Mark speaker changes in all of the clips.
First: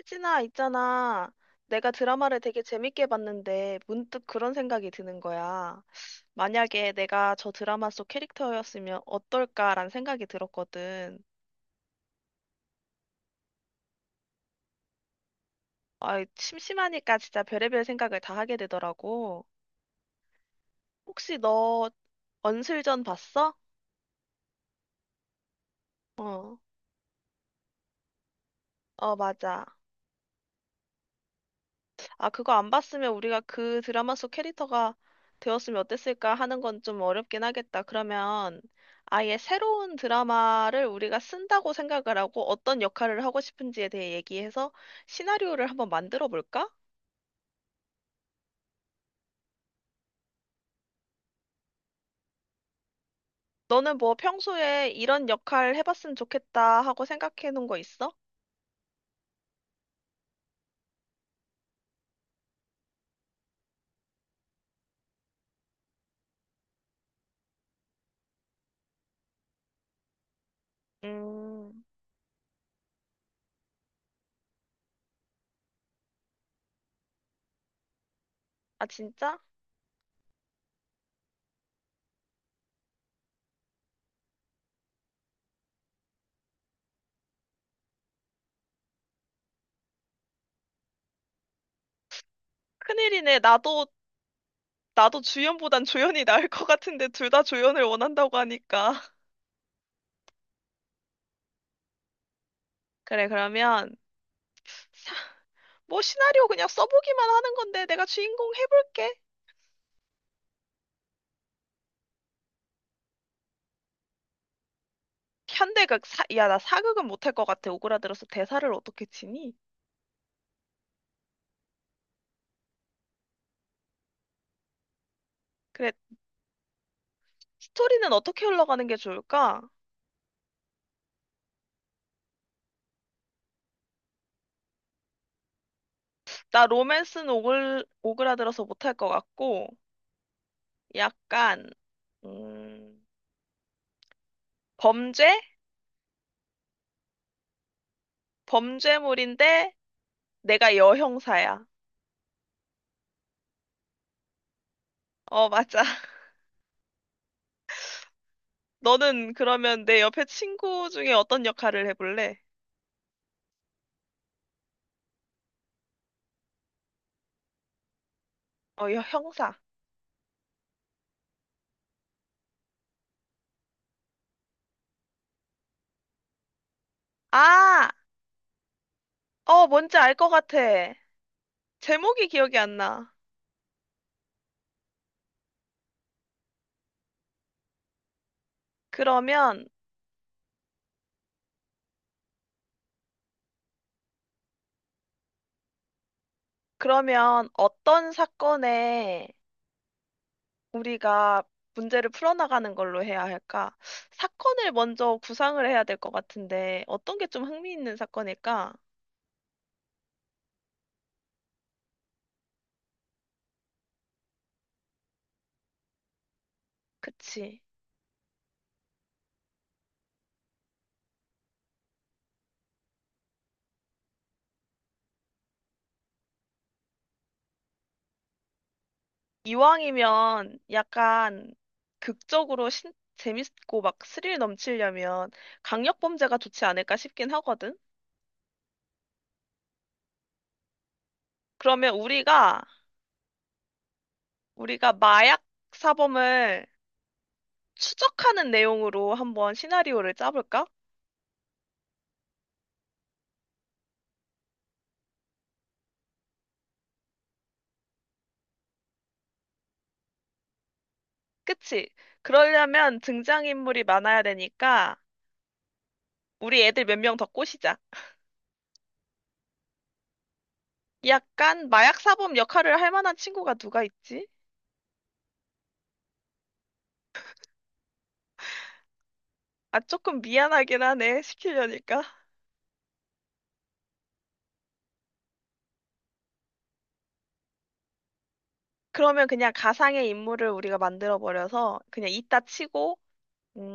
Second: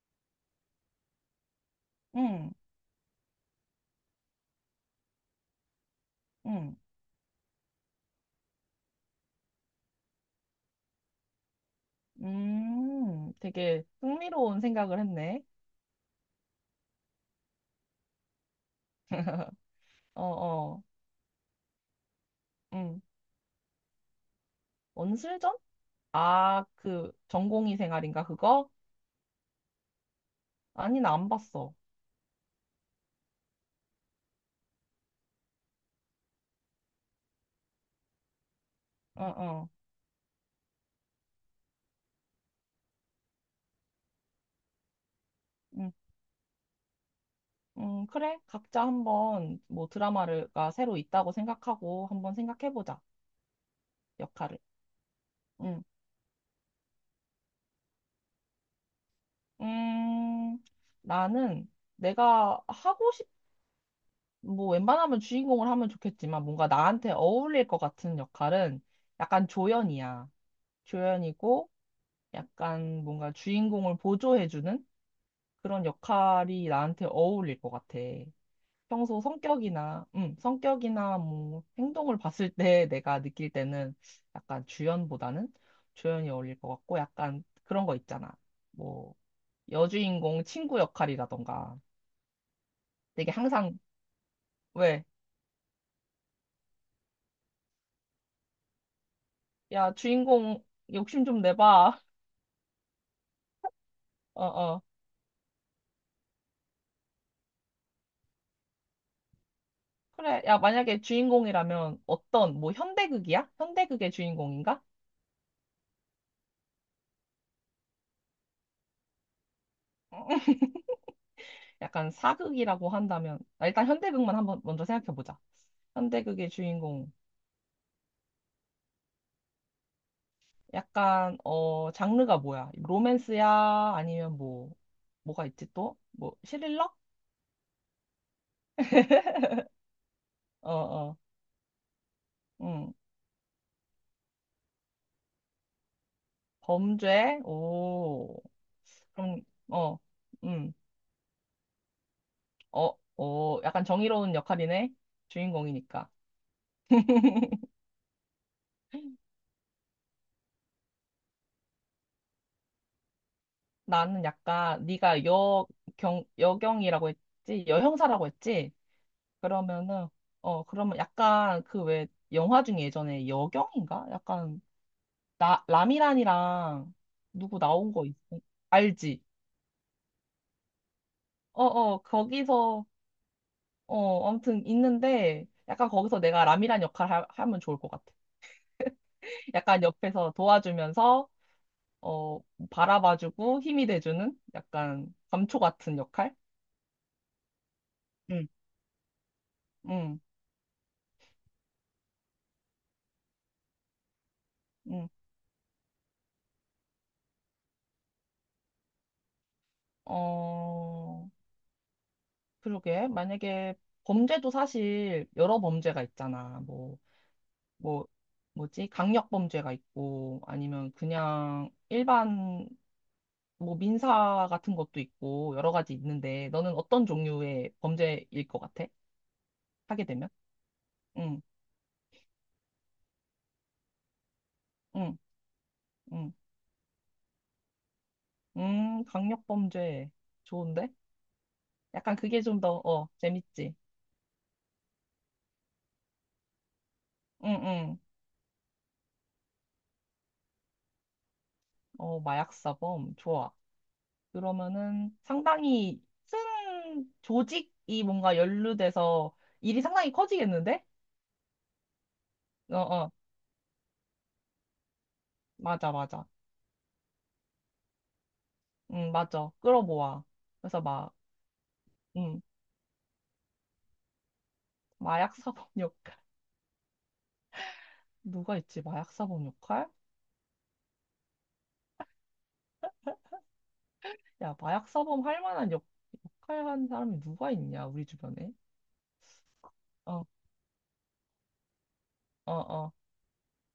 Speaker 1: 혜진아, 있잖아. 내가 드라마를
Speaker 2: 응,
Speaker 1: 되게 재밌게 봤는데 문득 그런 생각이 드는 거야.
Speaker 2: 응,
Speaker 1: 만약에 내가 저 드라마 속 캐릭터였으면 어떨까라는 생각이 들었거든.
Speaker 2: 되게 흥미로운 생각을 했네.
Speaker 1: 아, 심심하니까 진짜 별의별 생각을 다 하게 되더라고.
Speaker 2: 어, 어,
Speaker 1: 혹시 너
Speaker 2: 응.
Speaker 1: 언슬전 봤어?
Speaker 2: 원술전?
Speaker 1: 어,
Speaker 2: 아, 그 전공의 생활인가 그거?
Speaker 1: 어, 맞아.
Speaker 2: 아니, 나 안 봤어.
Speaker 1: 아, 그거 안 봤으면 우리가 그 드라마 속 캐릭터가 되었으면 어땠을까 하는 건 좀 어렵긴 하겠다. 그러면
Speaker 2: 어,
Speaker 1: 아예
Speaker 2: 어,
Speaker 1: 새로운 드라마를 우리가 쓴다고 생각을 하고 어떤 역할을 하고 싶은지에 대해 얘기해서 시나리오를 한번
Speaker 2: 응,
Speaker 1: 만들어 볼까?
Speaker 2: 응, 그래. 각자 한번 뭐 드라마가 새로 있다고 생각하고 한번 생각해보자.
Speaker 1: 너는 뭐
Speaker 2: 역할을.
Speaker 1: 평소에 이런 역할
Speaker 2: 응,
Speaker 1: 해봤으면 좋겠다 하고 생각해 놓은 거 있어?
Speaker 2: 음, 나는 내가 하고 싶, 뭐 웬만하면 주인공을 하면 좋겠지만 뭔가 나한테 어울릴 것 같은 역할은 약간 조연이야. 조연이고
Speaker 1: 음,
Speaker 2: 약간 뭔가 주인공을 보조해주는 그런 역할이 나한테 어울릴 것 같아.
Speaker 1: 아,
Speaker 2: 평소
Speaker 1: 진짜?
Speaker 2: 성격이나 뭐 행동을 봤을 때 내가 느낄 때는 약간 주연보다는 조연이 어울릴 것 같고 약간 그런 거 있잖아. 뭐 여주인공 친구 역할이라던가 되게
Speaker 1: 큰일이네.
Speaker 2: 항상
Speaker 1: 나도,
Speaker 2: 왜?
Speaker 1: 나도 주연보단 조연이 나을 것 같은데 둘 다 조연을 원한다고 하니까.
Speaker 2: 야, 주인공 욕심 좀 내봐.
Speaker 1: 그래, 그러면.
Speaker 2: 어, 어.
Speaker 1: 뭐 시나리오 그냥 써보기만 하는 건데 내가 주인공 해볼게.
Speaker 2: 그래. 야, 만약에 주인공이라면 어떤, 뭐 현대극이야? 현대극의 주인공인가?
Speaker 1: 야, 나 사극은 못할 것 같아. 오그라들어서 대사를 어떻게 치니?
Speaker 2: 약간 사극이라고 한다면 아, 일단 현대극만 한번 먼저 생각해 보자.
Speaker 1: 그래,
Speaker 2: 현대극의 주인공
Speaker 1: 스토리는 어떻게 흘러가는 게 좋을까?
Speaker 2: 약간 장르가 뭐야? 로맨스야? 아니면 뭐 뭐가 있지 또? 뭐
Speaker 1: 나
Speaker 2: 스릴러?
Speaker 1: 로맨스는 오그라들어서 못할 것 같고,
Speaker 2: 어 어.
Speaker 1: 약간,
Speaker 2: 음.
Speaker 1: 음, 범죄?
Speaker 2: 범죄? 오. 그럼
Speaker 1: 범죄물인데
Speaker 2: 어.
Speaker 1: 내가
Speaker 2: 음.
Speaker 1: 여형사야.
Speaker 2: 어, 어 약간 정의로운 역할이네.
Speaker 1: 어, 맞아.
Speaker 2: 주인공이니까.
Speaker 1: 너는 그러면 내 옆에 친구 중에 어떤 역할을 해볼래?
Speaker 2: 나는 약간 네가 여경이라고 했지? 여형사라고 했지?
Speaker 1: 어, 형사.
Speaker 2: 그러면은 그러면 약간 그 왜 영화 중에 예전에 여경인가? 약간 나 라미란이랑 누구
Speaker 1: 아!
Speaker 2: 알지?
Speaker 1: 어, 뭔지 알 것 같아.
Speaker 2: 어 어
Speaker 1: 제목이 기억이 안
Speaker 2: 거기서
Speaker 1: 나.
Speaker 2: 아무튼 있는데 약간 거기서 내가 라미란 역할 하면 좋을 것 같아.
Speaker 1: 그러면,
Speaker 2: 약간 옆에서 도와주면서 어 바라봐주고 힘이 돼주는 약간 감초 같은 역할?
Speaker 1: 그러면 어떤
Speaker 2: 응,
Speaker 1: 사건에
Speaker 2: 응,
Speaker 1: 우리가 문제를 풀어나가는 걸로 해야 할까? 사건을
Speaker 2: 응.
Speaker 1: 먼저 구상을 해야 될 것 같은데, 어떤 게 좀 흥미있는 사건일까?
Speaker 2: 어 그러게 만약에 범죄도 사실 여러 범죄가 있잖아. 뭐
Speaker 1: 그치.
Speaker 2: 뭐, 뭐지? 강력범죄가 있고, 아니면 그냥 일반, 뭐, 민사 같은 것도 있고, 여러 가지 있는데, 너는 어떤 종류의 범죄일 것 같아? 하게 되면?
Speaker 1: 이왕이면
Speaker 2: 응,
Speaker 1: 약간 극적으로 재밌고 막 스릴
Speaker 2: 응,
Speaker 1: 넘치려면
Speaker 2: 응.
Speaker 1: 강력범죄가 좋지 않을까 싶긴 하거든?
Speaker 2: 강력범죄. 좋은데?
Speaker 1: 그러면
Speaker 2: 약간 그게 좀
Speaker 1: 우리가,
Speaker 2: 더, 재밌지?
Speaker 1: 우리가 마약 사범을
Speaker 2: 응, 응.
Speaker 1: 추적하는 내용으로 한번 시나리오를 짜볼까?
Speaker 2: 어, 마약사범. 좋아. 그러면은 상당히 큰 조직이 뭔가 연루돼서 일이 상당히 커지겠는데?
Speaker 1: 그치?
Speaker 2: 어,
Speaker 1: 그러려면
Speaker 2: 어.
Speaker 1: 등장인물이 많아야 되니까
Speaker 2: 맞아, 맞아.
Speaker 1: 우리 애들 몇 명 더 꼬시자.
Speaker 2: 응 맞아. 끌어모아. 그래서 막,
Speaker 1: 약간 마약 사범
Speaker 2: 응
Speaker 1: 역할을 할 만한 친구가 누가 있지?
Speaker 2: 마약 사범 역할. 누가 있지? 마약 사범
Speaker 1: 아,
Speaker 2: 역할?
Speaker 1: 조금 미안하긴 하네, 시키려니까.
Speaker 2: 야, 마약 사범 할 만한 역할 한 사람이 누가 있냐, 우리 주변에?
Speaker 1: 그러면 그냥 가상의
Speaker 2: 어,
Speaker 1: 인물을 우리가 만들어버려서 그냥 이따
Speaker 2: 어, 어.
Speaker 1: 치고,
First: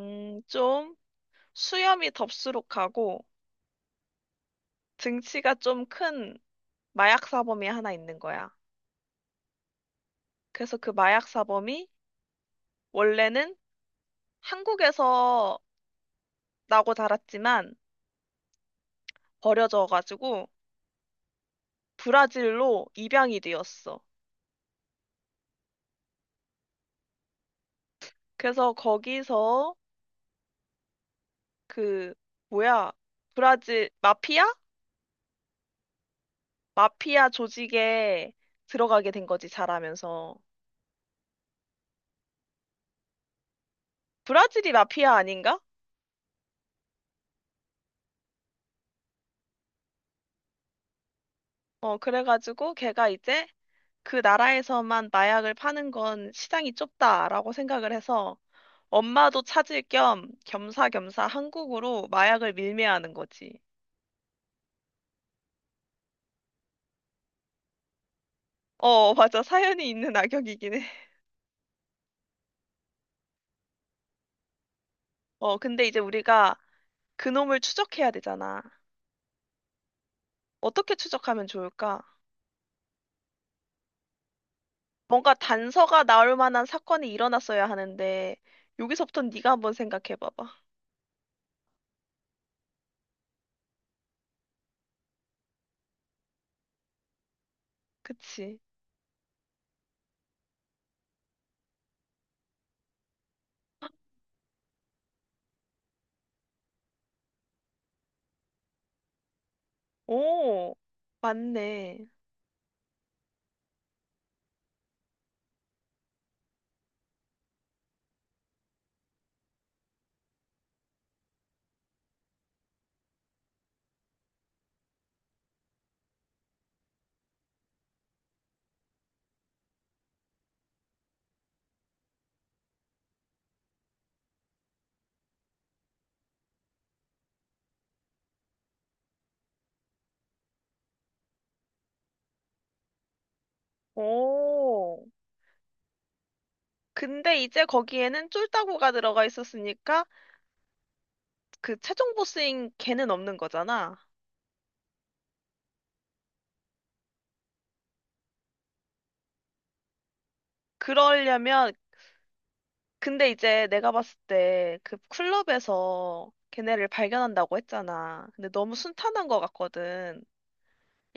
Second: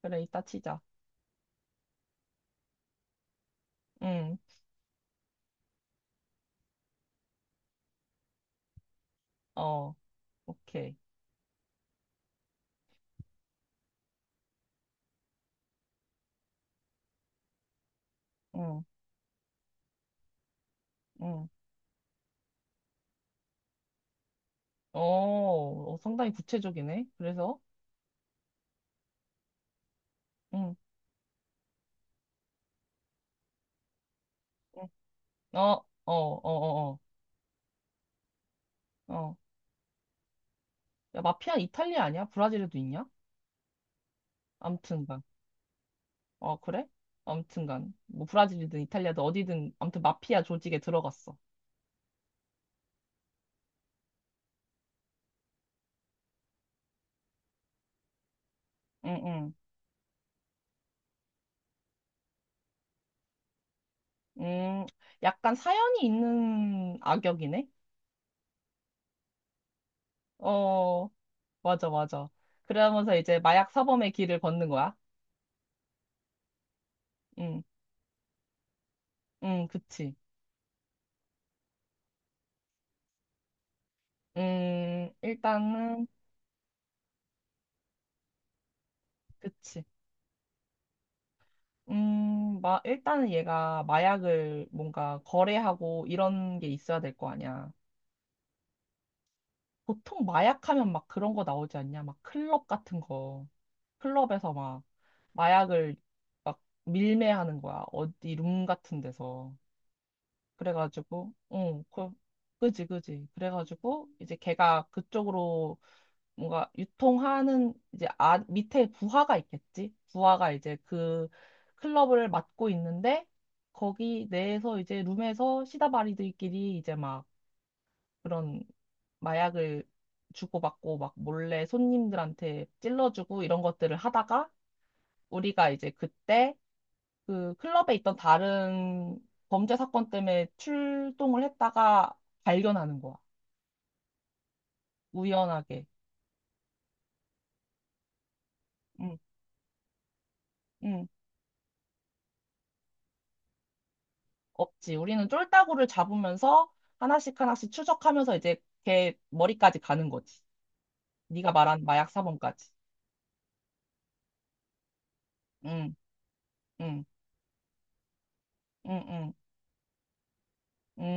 Speaker 2: 그래, 이따 치자.
Speaker 1: 좀 수염이 덥수룩하고
Speaker 2: 응,
Speaker 1: 등치가 좀 큰 마약 사범이 하나 있는 거야.
Speaker 2: 어,
Speaker 1: 그래서 그
Speaker 2: 오케이.
Speaker 1: 마약 사범이 원래는 한국에서 나고 자랐지만
Speaker 2: 응,
Speaker 1: 버려져가지고
Speaker 2: 응.
Speaker 1: 브라질로 입양이 되었어.
Speaker 2: 어, 어, 상당히 구체적이네. 그래서,
Speaker 1: 그래서 거기서
Speaker 2: 응,
Speaker 1: 그 뭐야, 브라질 마피아?
Speaker 2: 응. 어, 어, 어, 어,
Speaker 1: 마피아 조직에 들어가게
Speaker 2: 어.
Speaker 1: 된
Speaker 2: 어.
Speaker 1: 거지, 자라면서.
Speaker 2: 야, 마피아 이탈리아 아니야? 브라질에도 있냐?
Speaker 1: 브라질이
Speaker 2: 암튼,
Speaker 1: 마피아 아닌가?
Speaker 2: 그래? 아무튼간 뭐 브라질이든 이탈리아든 어디든 아무튼 마피아 조직에 들어갔어.
Speaker 1: 어, 그래가지고 걔가 이제 그 나라에서만 마약을 파는 건 시장이 좁다라고 생각을 해서
Speaker 2: 응,
Speaker 1: 엄마도
Speaker 2: 응.
Speaker 1: 찾을 겸 겸사겸사 한국으로 마약을 밀매하는 거지.
Speaker 2: 음, 약간 사연이 있는 악역이네.
Speaker 1: 어, 맞아, 사연이 있는 악역이긴 해.
Speaker 2: 어, 맞아, 맞아. 그러면서 이제 마약 사범의 길을 걷는 거야.
Speaker 1: 어, 근데 이제 우리가 그놈을
Speaker 2: 응,
Speaker 1: 추적해야 되잖아.
Speaker 2: 응, 그치.
Speaker 1: 어떻게 추적하면 좋을까? 뭔가 단서가
Speaker 2: 일단은
Speaker 1: 나올 만한 사건이 일어났어야 하는데 여기서부터 네가 한번
Speaker 2: 그치.
Speaker 1: 생각해 봐봐.
Speaker 2: 일단은 얘가 마약을 뭔가 거래하고 이런 게 있어야 될 거 아니야.
Speaker 1: 그치?
Speaker 2: 보통 마약하면 막 그런 거 나오지 않냐? 막 클럽 같은 거. 클럽에서 막 마약을 막 밀매하는 거야. 어디 룸 같은 데서.
Speaker 1: 오,
Speaker 2: 그래가지고, 응,
Speaker 1: 맞네.
Speaker 2: 그지, 그지. 그래가지고, 이제 걔가 그쪽으로 뭔가 유통하는 이제 밑에 부하가 있겠지? 부하가 이제 그 클럽을 맡고 있는데, 거기 내에서 이제 룸에서 시다바리들끼리 이제 막 그런 마약을 주고받고 막 몰래 손님들한테 찔러주고 이런 것들을 하다가 우리가 이제 그때 그 클럽에 있던 다른 범죄 사건 때문에 출동을 했다가 발견하는 거야.
Speaker 1: 오.
Speaker 2: 우연하게.
Speaker 1: 근데 이제 거기에는 쫄따구가
Speaker 2: 응,
Speaker 1: 들어가 있었으니까
Speaker 2: 응,
Speaker 1: 그 최종 보스인 걔는 없는 거잖아.
Speaker 2: 없지. 우리는 쫄따구를 잡으면서 하나씩 하나씩 추적하면서 이제 걔 머리까지 가는 거지. 네가
Speaker 1: 그러려면
Speaker 2: 말한 마약 사범까지.
Speaker 1: 근데 이제 내가 봤을 때 그
Speaker 2: 응,
Speaker 1: 클럽에서 걔네를
Speaker 2: 응,
Speaker 1: 발견한다고 했잖아. 근데 너무
Speaker 2: 응,
Speaker 1: 순탄한
Speaker 2: 응.
Speaker 1: 것 같거든.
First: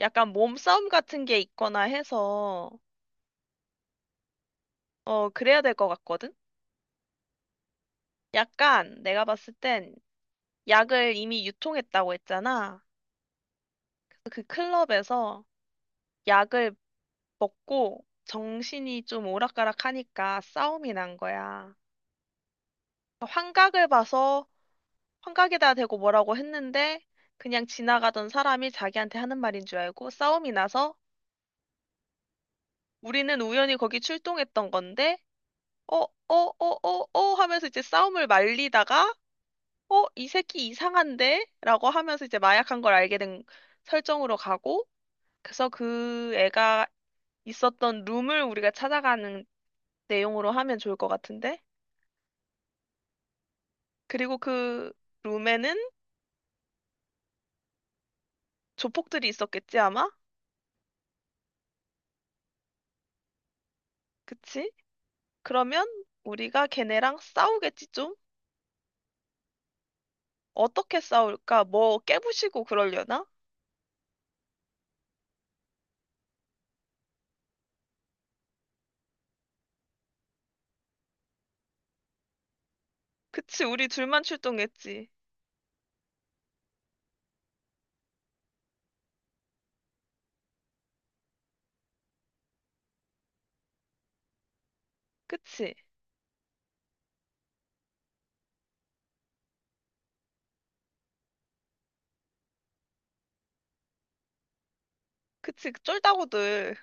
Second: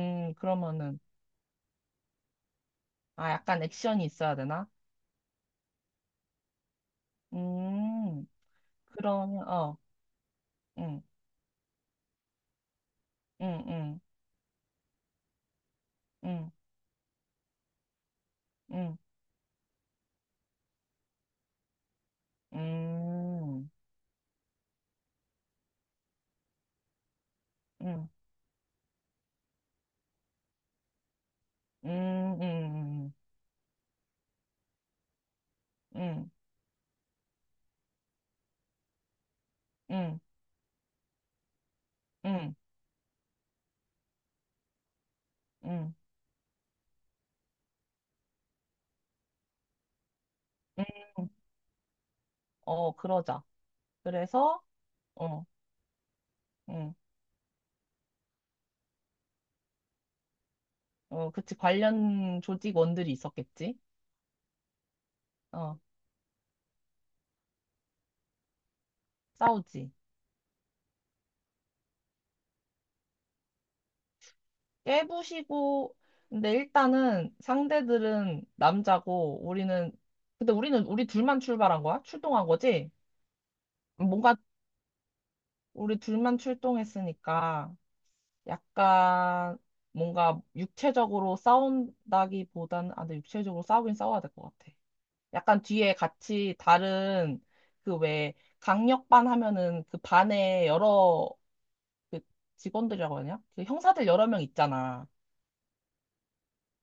Speaker 1: 약간 몸싸움
Speaker 2: 그러면은,
Speaker 1: 같은 게 있거나 해서.
Speaker 2: 아, 약간 액션이 있어야 되나?
Speaker 1: 어, 그래야 될 것 같거든?
Speaker 2: 음,
Speaker 1: 약간 내가
Speaker 2: 그러면,
Speaker 1: 봤을
Speaker 2: 어,
Speaker 1: 땐
Speaker 2: 응,
Speaker 1: 약을 이미 유통했다고 했잖아.
Speaker 2: 응, 응,
Speaker 1: 그 클럽에서
Speaker 2: 응,
Speaker 1: 약을 먹고
Speaker 2: 응,
Speaker 1: 정신이 좀 오락가락하니까 싸움이 난 거야.
Speaker 2: 응,
Speaker 1: 환각을 봐서 환각에다 대고 뭐라고 했는데 그냥
Speaker 2: 응.
Speaker 1: 지나가던 사람이 자기한테 하는 말인 줄 알고 싸움이 나서
Speaker 2: 음, 음,
Speaker 1: 우리는 우연히 거기 출동했던 건데 어, 어,
Speaker 2: 음,
Speaker 1: 어, 어, 어 하면서 이제 싸움을 말리다가 어,
Speaker 2: 음,
Speaker 1: 이 새끼 이상한데? 라고 하면서 이제
Speaker 2: 음,
Speaker 1: 마약한 걸 알게 된 설정으로 가고, 그래서
Speaker 2: 음,
Speaker 1: 그 애가 있었던 룸을 우리가 찾아가는 내용으로 하면
Speaker 2: 음,
Speaker 1: 좋을 것 같은데?
Speaker 2: 어, 그러자.
Speaker 1: 그리고
Speaker 2: 그래서,
Speaker 1: 그
Speaker 2: 어,
Speaker 1: 룸에는
Speaker 2: 음,
Speaker 1: 조폭들이 있었겠지, 아마?
Speaker 2: 어, 그치. 관련 조직원들이 있었겠지.
Speaker 1: 그치?
Speaker 2: 어,
Speaker 1: 그러면 우리가 걔네랑 싸우겠지, 좀?
Speaker 2: 싸우지.
Speaker 1: 어떻게 싸울까? 뭐 깨부시고 그러려나?
Speaker 2: 깨부시고, 근데 일단은 상대들은 남자고, 우리는, 근데 우리 둘만 출발한 거야? 출동한 거지?
Speaker 1: 그치, 우리 둘만
Speaker 2: 뭔가
Speaker 1: 출동했지.
Speaker 2: 우리 둘만 출동했으니까, 약간, 뭔가 육체적으로 싸운다기보다는, 아, 근데 육체적으로 싸우긴 싸워야 될 것 같아. 약간
Speaker 1: 그치?
Speaker 2: 뒤에 같이 다른 그 왜 강력반 하면은 그 반에 여러 그 직원들이라고 하냐? 그 형사들 여러 명 있잖아.
Speaker 1: 그치, 쫄다구들.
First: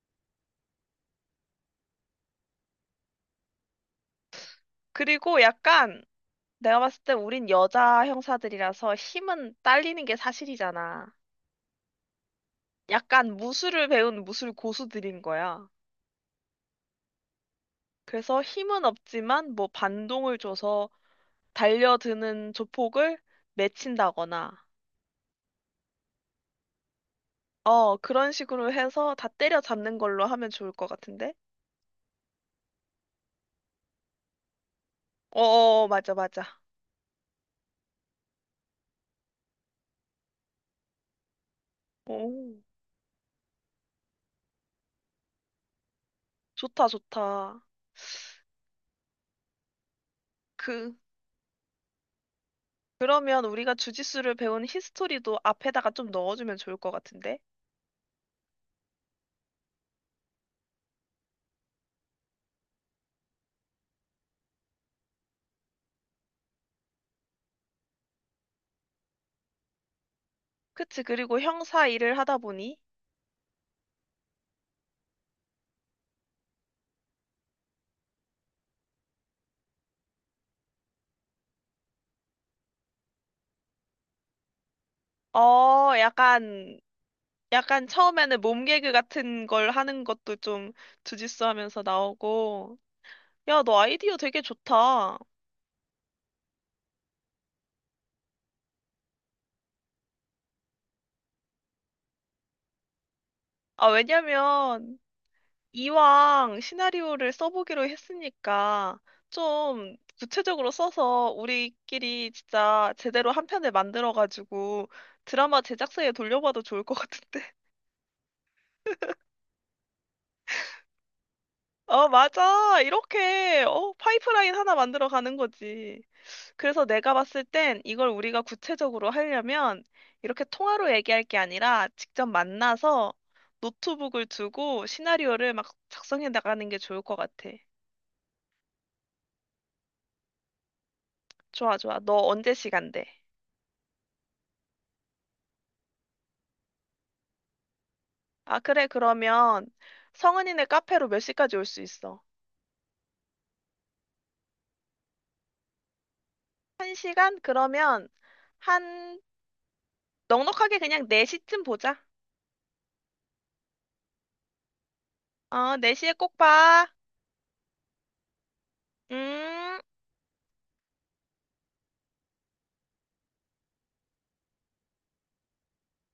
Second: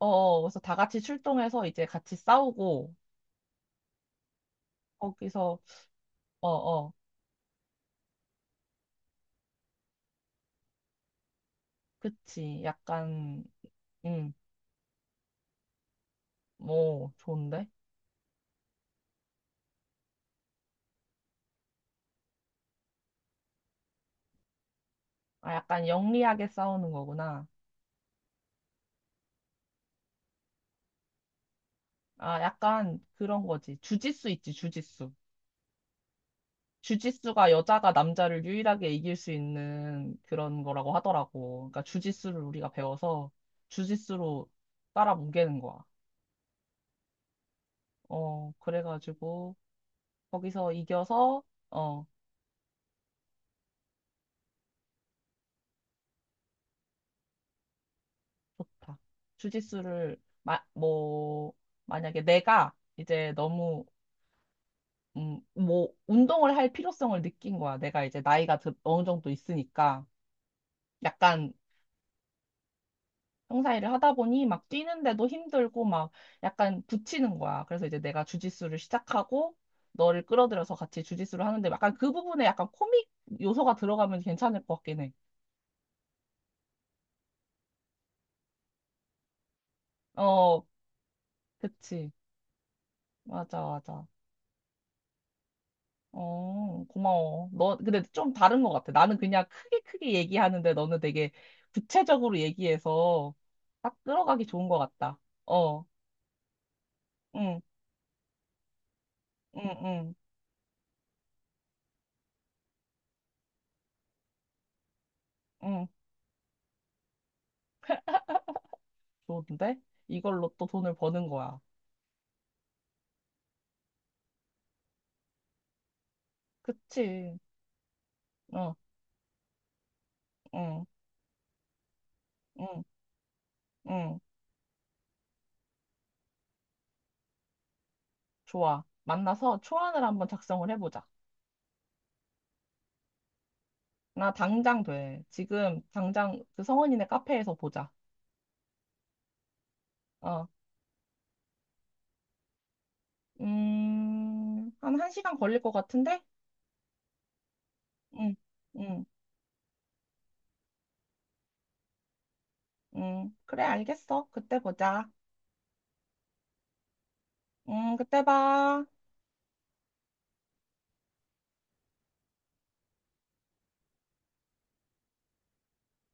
Speaker 2: 어, 어, 그래서 다 같이 출동해서 이제 같이 싸우고
Speaker 1: 그리고
Speaker 2: 거기서
Speaker 1: 약간,
Speaker 2: 어,
Speaker 1: 내가
Speaker 2: 어,
Speaker 1: 봤을 때 우린 여자 형사들이라서 힘은 딸리는 게 사실이잖아.
Speaker 2: 그치.
Speaker 1: 약간
Speaker 2: 약간
Speaker 1: 무술을 배운
Speaker 2: 음,
Speaker 1: 무술 고수들인 거야.
Speaker 2: 뭐 좋은데?
Speaker 1: 그래서 힘은 없지만 뭐 반동을 줘서 달려드는 조폭을 맺힌다거나,
Speaker 2: 아, 약간 영리하게 싸우는 거구나.
Speaker 1: 어, 그런 식으로 해서 다 때려잡는 걸로 하면 좋을 것 같은데?
Speaker 2: 아, 약간 그런 거지. 주짓수 있지, 주짓수.
Speaker 1: 어, 어, 어, 맞아, 맞아.
Speaker 2: 주짓수가 여자가 남자를 유일하게 이길 수 있는 그런 거라고 하더라고. 그러니까 주짓수를
Speaker 1: 오,
Speaker 2: 우리가 배워서 주짓수로 깔아뭉개는 거야.
Speaker 1: 좋다, 좋다.
Speaker 2: 그래가지고 거기서
Speaker 1: 그,
Speaker 2: 이겨서 어,
Speaker 1: 그러면 우리가 주짓수를 배운 히스토리도 앞에다가 좀 넣어주면 좋을 것 같은데?
Speaker 2: 좋다. 주짓수를 뭐 만약에 내가 이제 너무 뭐 운동을 할 필요성을 느낀 거야. 내가 이제 나이가 어느 정도 있으니까
Speaker 1: 그치, 그리고
Speaker 2: 약간
Speaker 1: 형사 일을 하다 보니
Speaker 2: 형사 일을 하다 보니 막 뛰는데도 힘들고 막 약간 붙이는 거야. 그래서 이제 내가 주짓수를 시작하고 너를 끌어들여서 같이 주짓수를 하는데 약간 그 부분에 약간 코믹 요소가 들어가면 괜찮을 것 같긴 해.
Speaker 1: 어, 약간, 약간 처음에는 몸개그 같은 걸 하는 것도
Speaker 2: 어,
Speaker 1: 좀 주짓수 하면서
Speaker 2: 그치.
Speaker 1: 나오고.
Speaker 2: 맞아,
Speaker 1: 야, 너
Speaker 2: 맞아.
Speaker 1: 아이디어 되게 좋다. 아,
Speaker 2: 어, 고마워. 너, 근데 좀 다른 것 같아. 나는 그냥 크게 크게 얘기하는데 너는 되게 구체적으로 얘기해서 딱 끌어가기 좋은 것
Speaker 1: 왜냐면,
Speaker 2: 같다. 어,
Speaker 1: 이왕 시나리오를
Speaker 2: 응,
Speaker 1: 써보기로 했으니까,
Speaker 2: 응,
Speaker 1: 좀
Speaker 2: 응,
Speaker 1: 구체적으로 써서 우리끼리 진짜 제대로 한 편을 만들어가지고 드라마
Speaker 2: 응.
Speaker 1: 제작사에 돌려봐도 좋을 것 같은데.
Speaker 2: 좋은데? 이걸로 또 돈을 버는 거야.
Speaker 1: 어, 맞아. 이렇게, 파이프라인 하나 만들어 가는 거지. 그래서 내가
Speaker 2: 그치.
Speaker 1: 봤을 땐 이걸 우리가
Speaker 2: 응,
Speaker 1: 구체적으로 하려면 이렇게
Speaker 2: 응,
Speaker 1: 통화로 얘기할 게 아니라 직접
Speaker 2: 응,
Speaker 1: 만나서
Speaker 2: 응.
Speaker 1: 노트북을 두고 시나리오를 막 작성해 나가는 게 좋을 것 같아.
Speaker 2: 좋아. 만나서 초안을 한번 작성을 해보자.
Speaker 1: 좋아, 좋아. 너 언제 시간 돼?
Speaker 2: 나 당장 돼. 지금 당장 그 성원이네 카페에서 보자.
Speaker 1: 아, 그래. 그러면
Speaker 2: 어,
Speaker 1: 성은이네 카페로 몇 시까지 올 수 있어?
Speaker 2: 한 1시간 걸릴 것 같은데?
Speaker 1: 1시간 그러면
Speaker 2: 응, 응,
Speaker 1: 한 넉넉하게 그냥 4시쯤 보자.
Speaker 2: 응. 그래, 알겠어. 그때 보자.
Speaker 1: 어, 4시에 꼭 봐.
Speaker 2: 응, 그때 봐.
Speaker 1: 음.